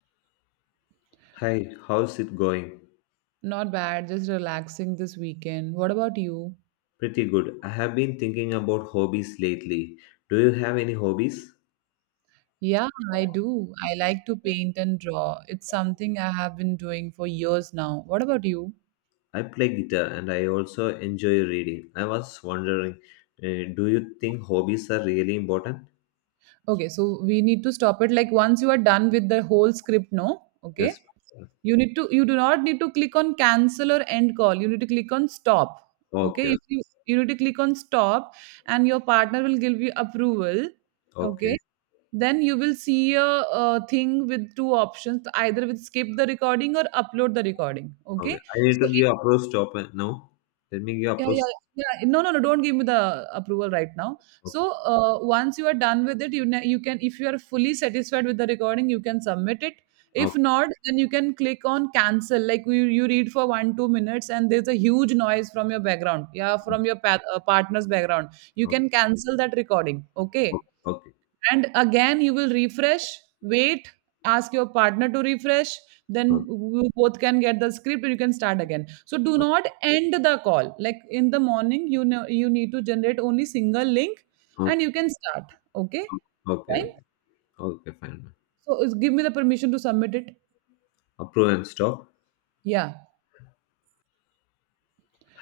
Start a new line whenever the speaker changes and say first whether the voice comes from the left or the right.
left: Hi, how's it going?
right: Not bad, just relaxing this weekend. What about you?
left: Pretty good. I have been thinking about hobbies lately. Do you have any hobbies?
right: Yeah, I do. I like to paint and draw. It's something I have been doing for years now. What about you?
left: I play guitar and I also enjoy reading. I was wondering, do you think hobbies are really important?
right: Okay, so we need to stop it. Like once you are done with the whole script, no?
left: Yes.
right: Okay. You do not need to click on cancel or end call. You need to click on stop. Okay.
left: Okay,
right: If you need to click on stop and your partner will give you approval.
left: okay,
right: Okay, then you will see a thing with two options, either with skip the recording or upload the recording. Okay,
left: okay. I need
right: so
left: to give approach stop, now. Let me give
right: yeah
left: approach.
right: yeah yeah no, don't give me the approval right now. So
left: Okay,
right: once you are done with it you can, if you are fully satisfied with the recording, you can submit it. If
left: okay,
right: not, then you can click on cancel. Like you read for 1 2 minutes and there's a huge noise from your background, yeah, from your partner's background. You
left: okay,
right: can cancel that recording.
left: okay,
right: Okay,
left: okay, okay,
right: and again, you will refresh, wait, ask your partner to refresh, then you both can get the script and you can start again. So do not end the call. Like in the morning, you know you need to generate only single link and
left: okay,
right: you can start. Okay,
left: okay,
right: fine.
left: okay, okay, fine.
right: So give me the permission to submit it.
left: Approve and stop.
right: Yeah,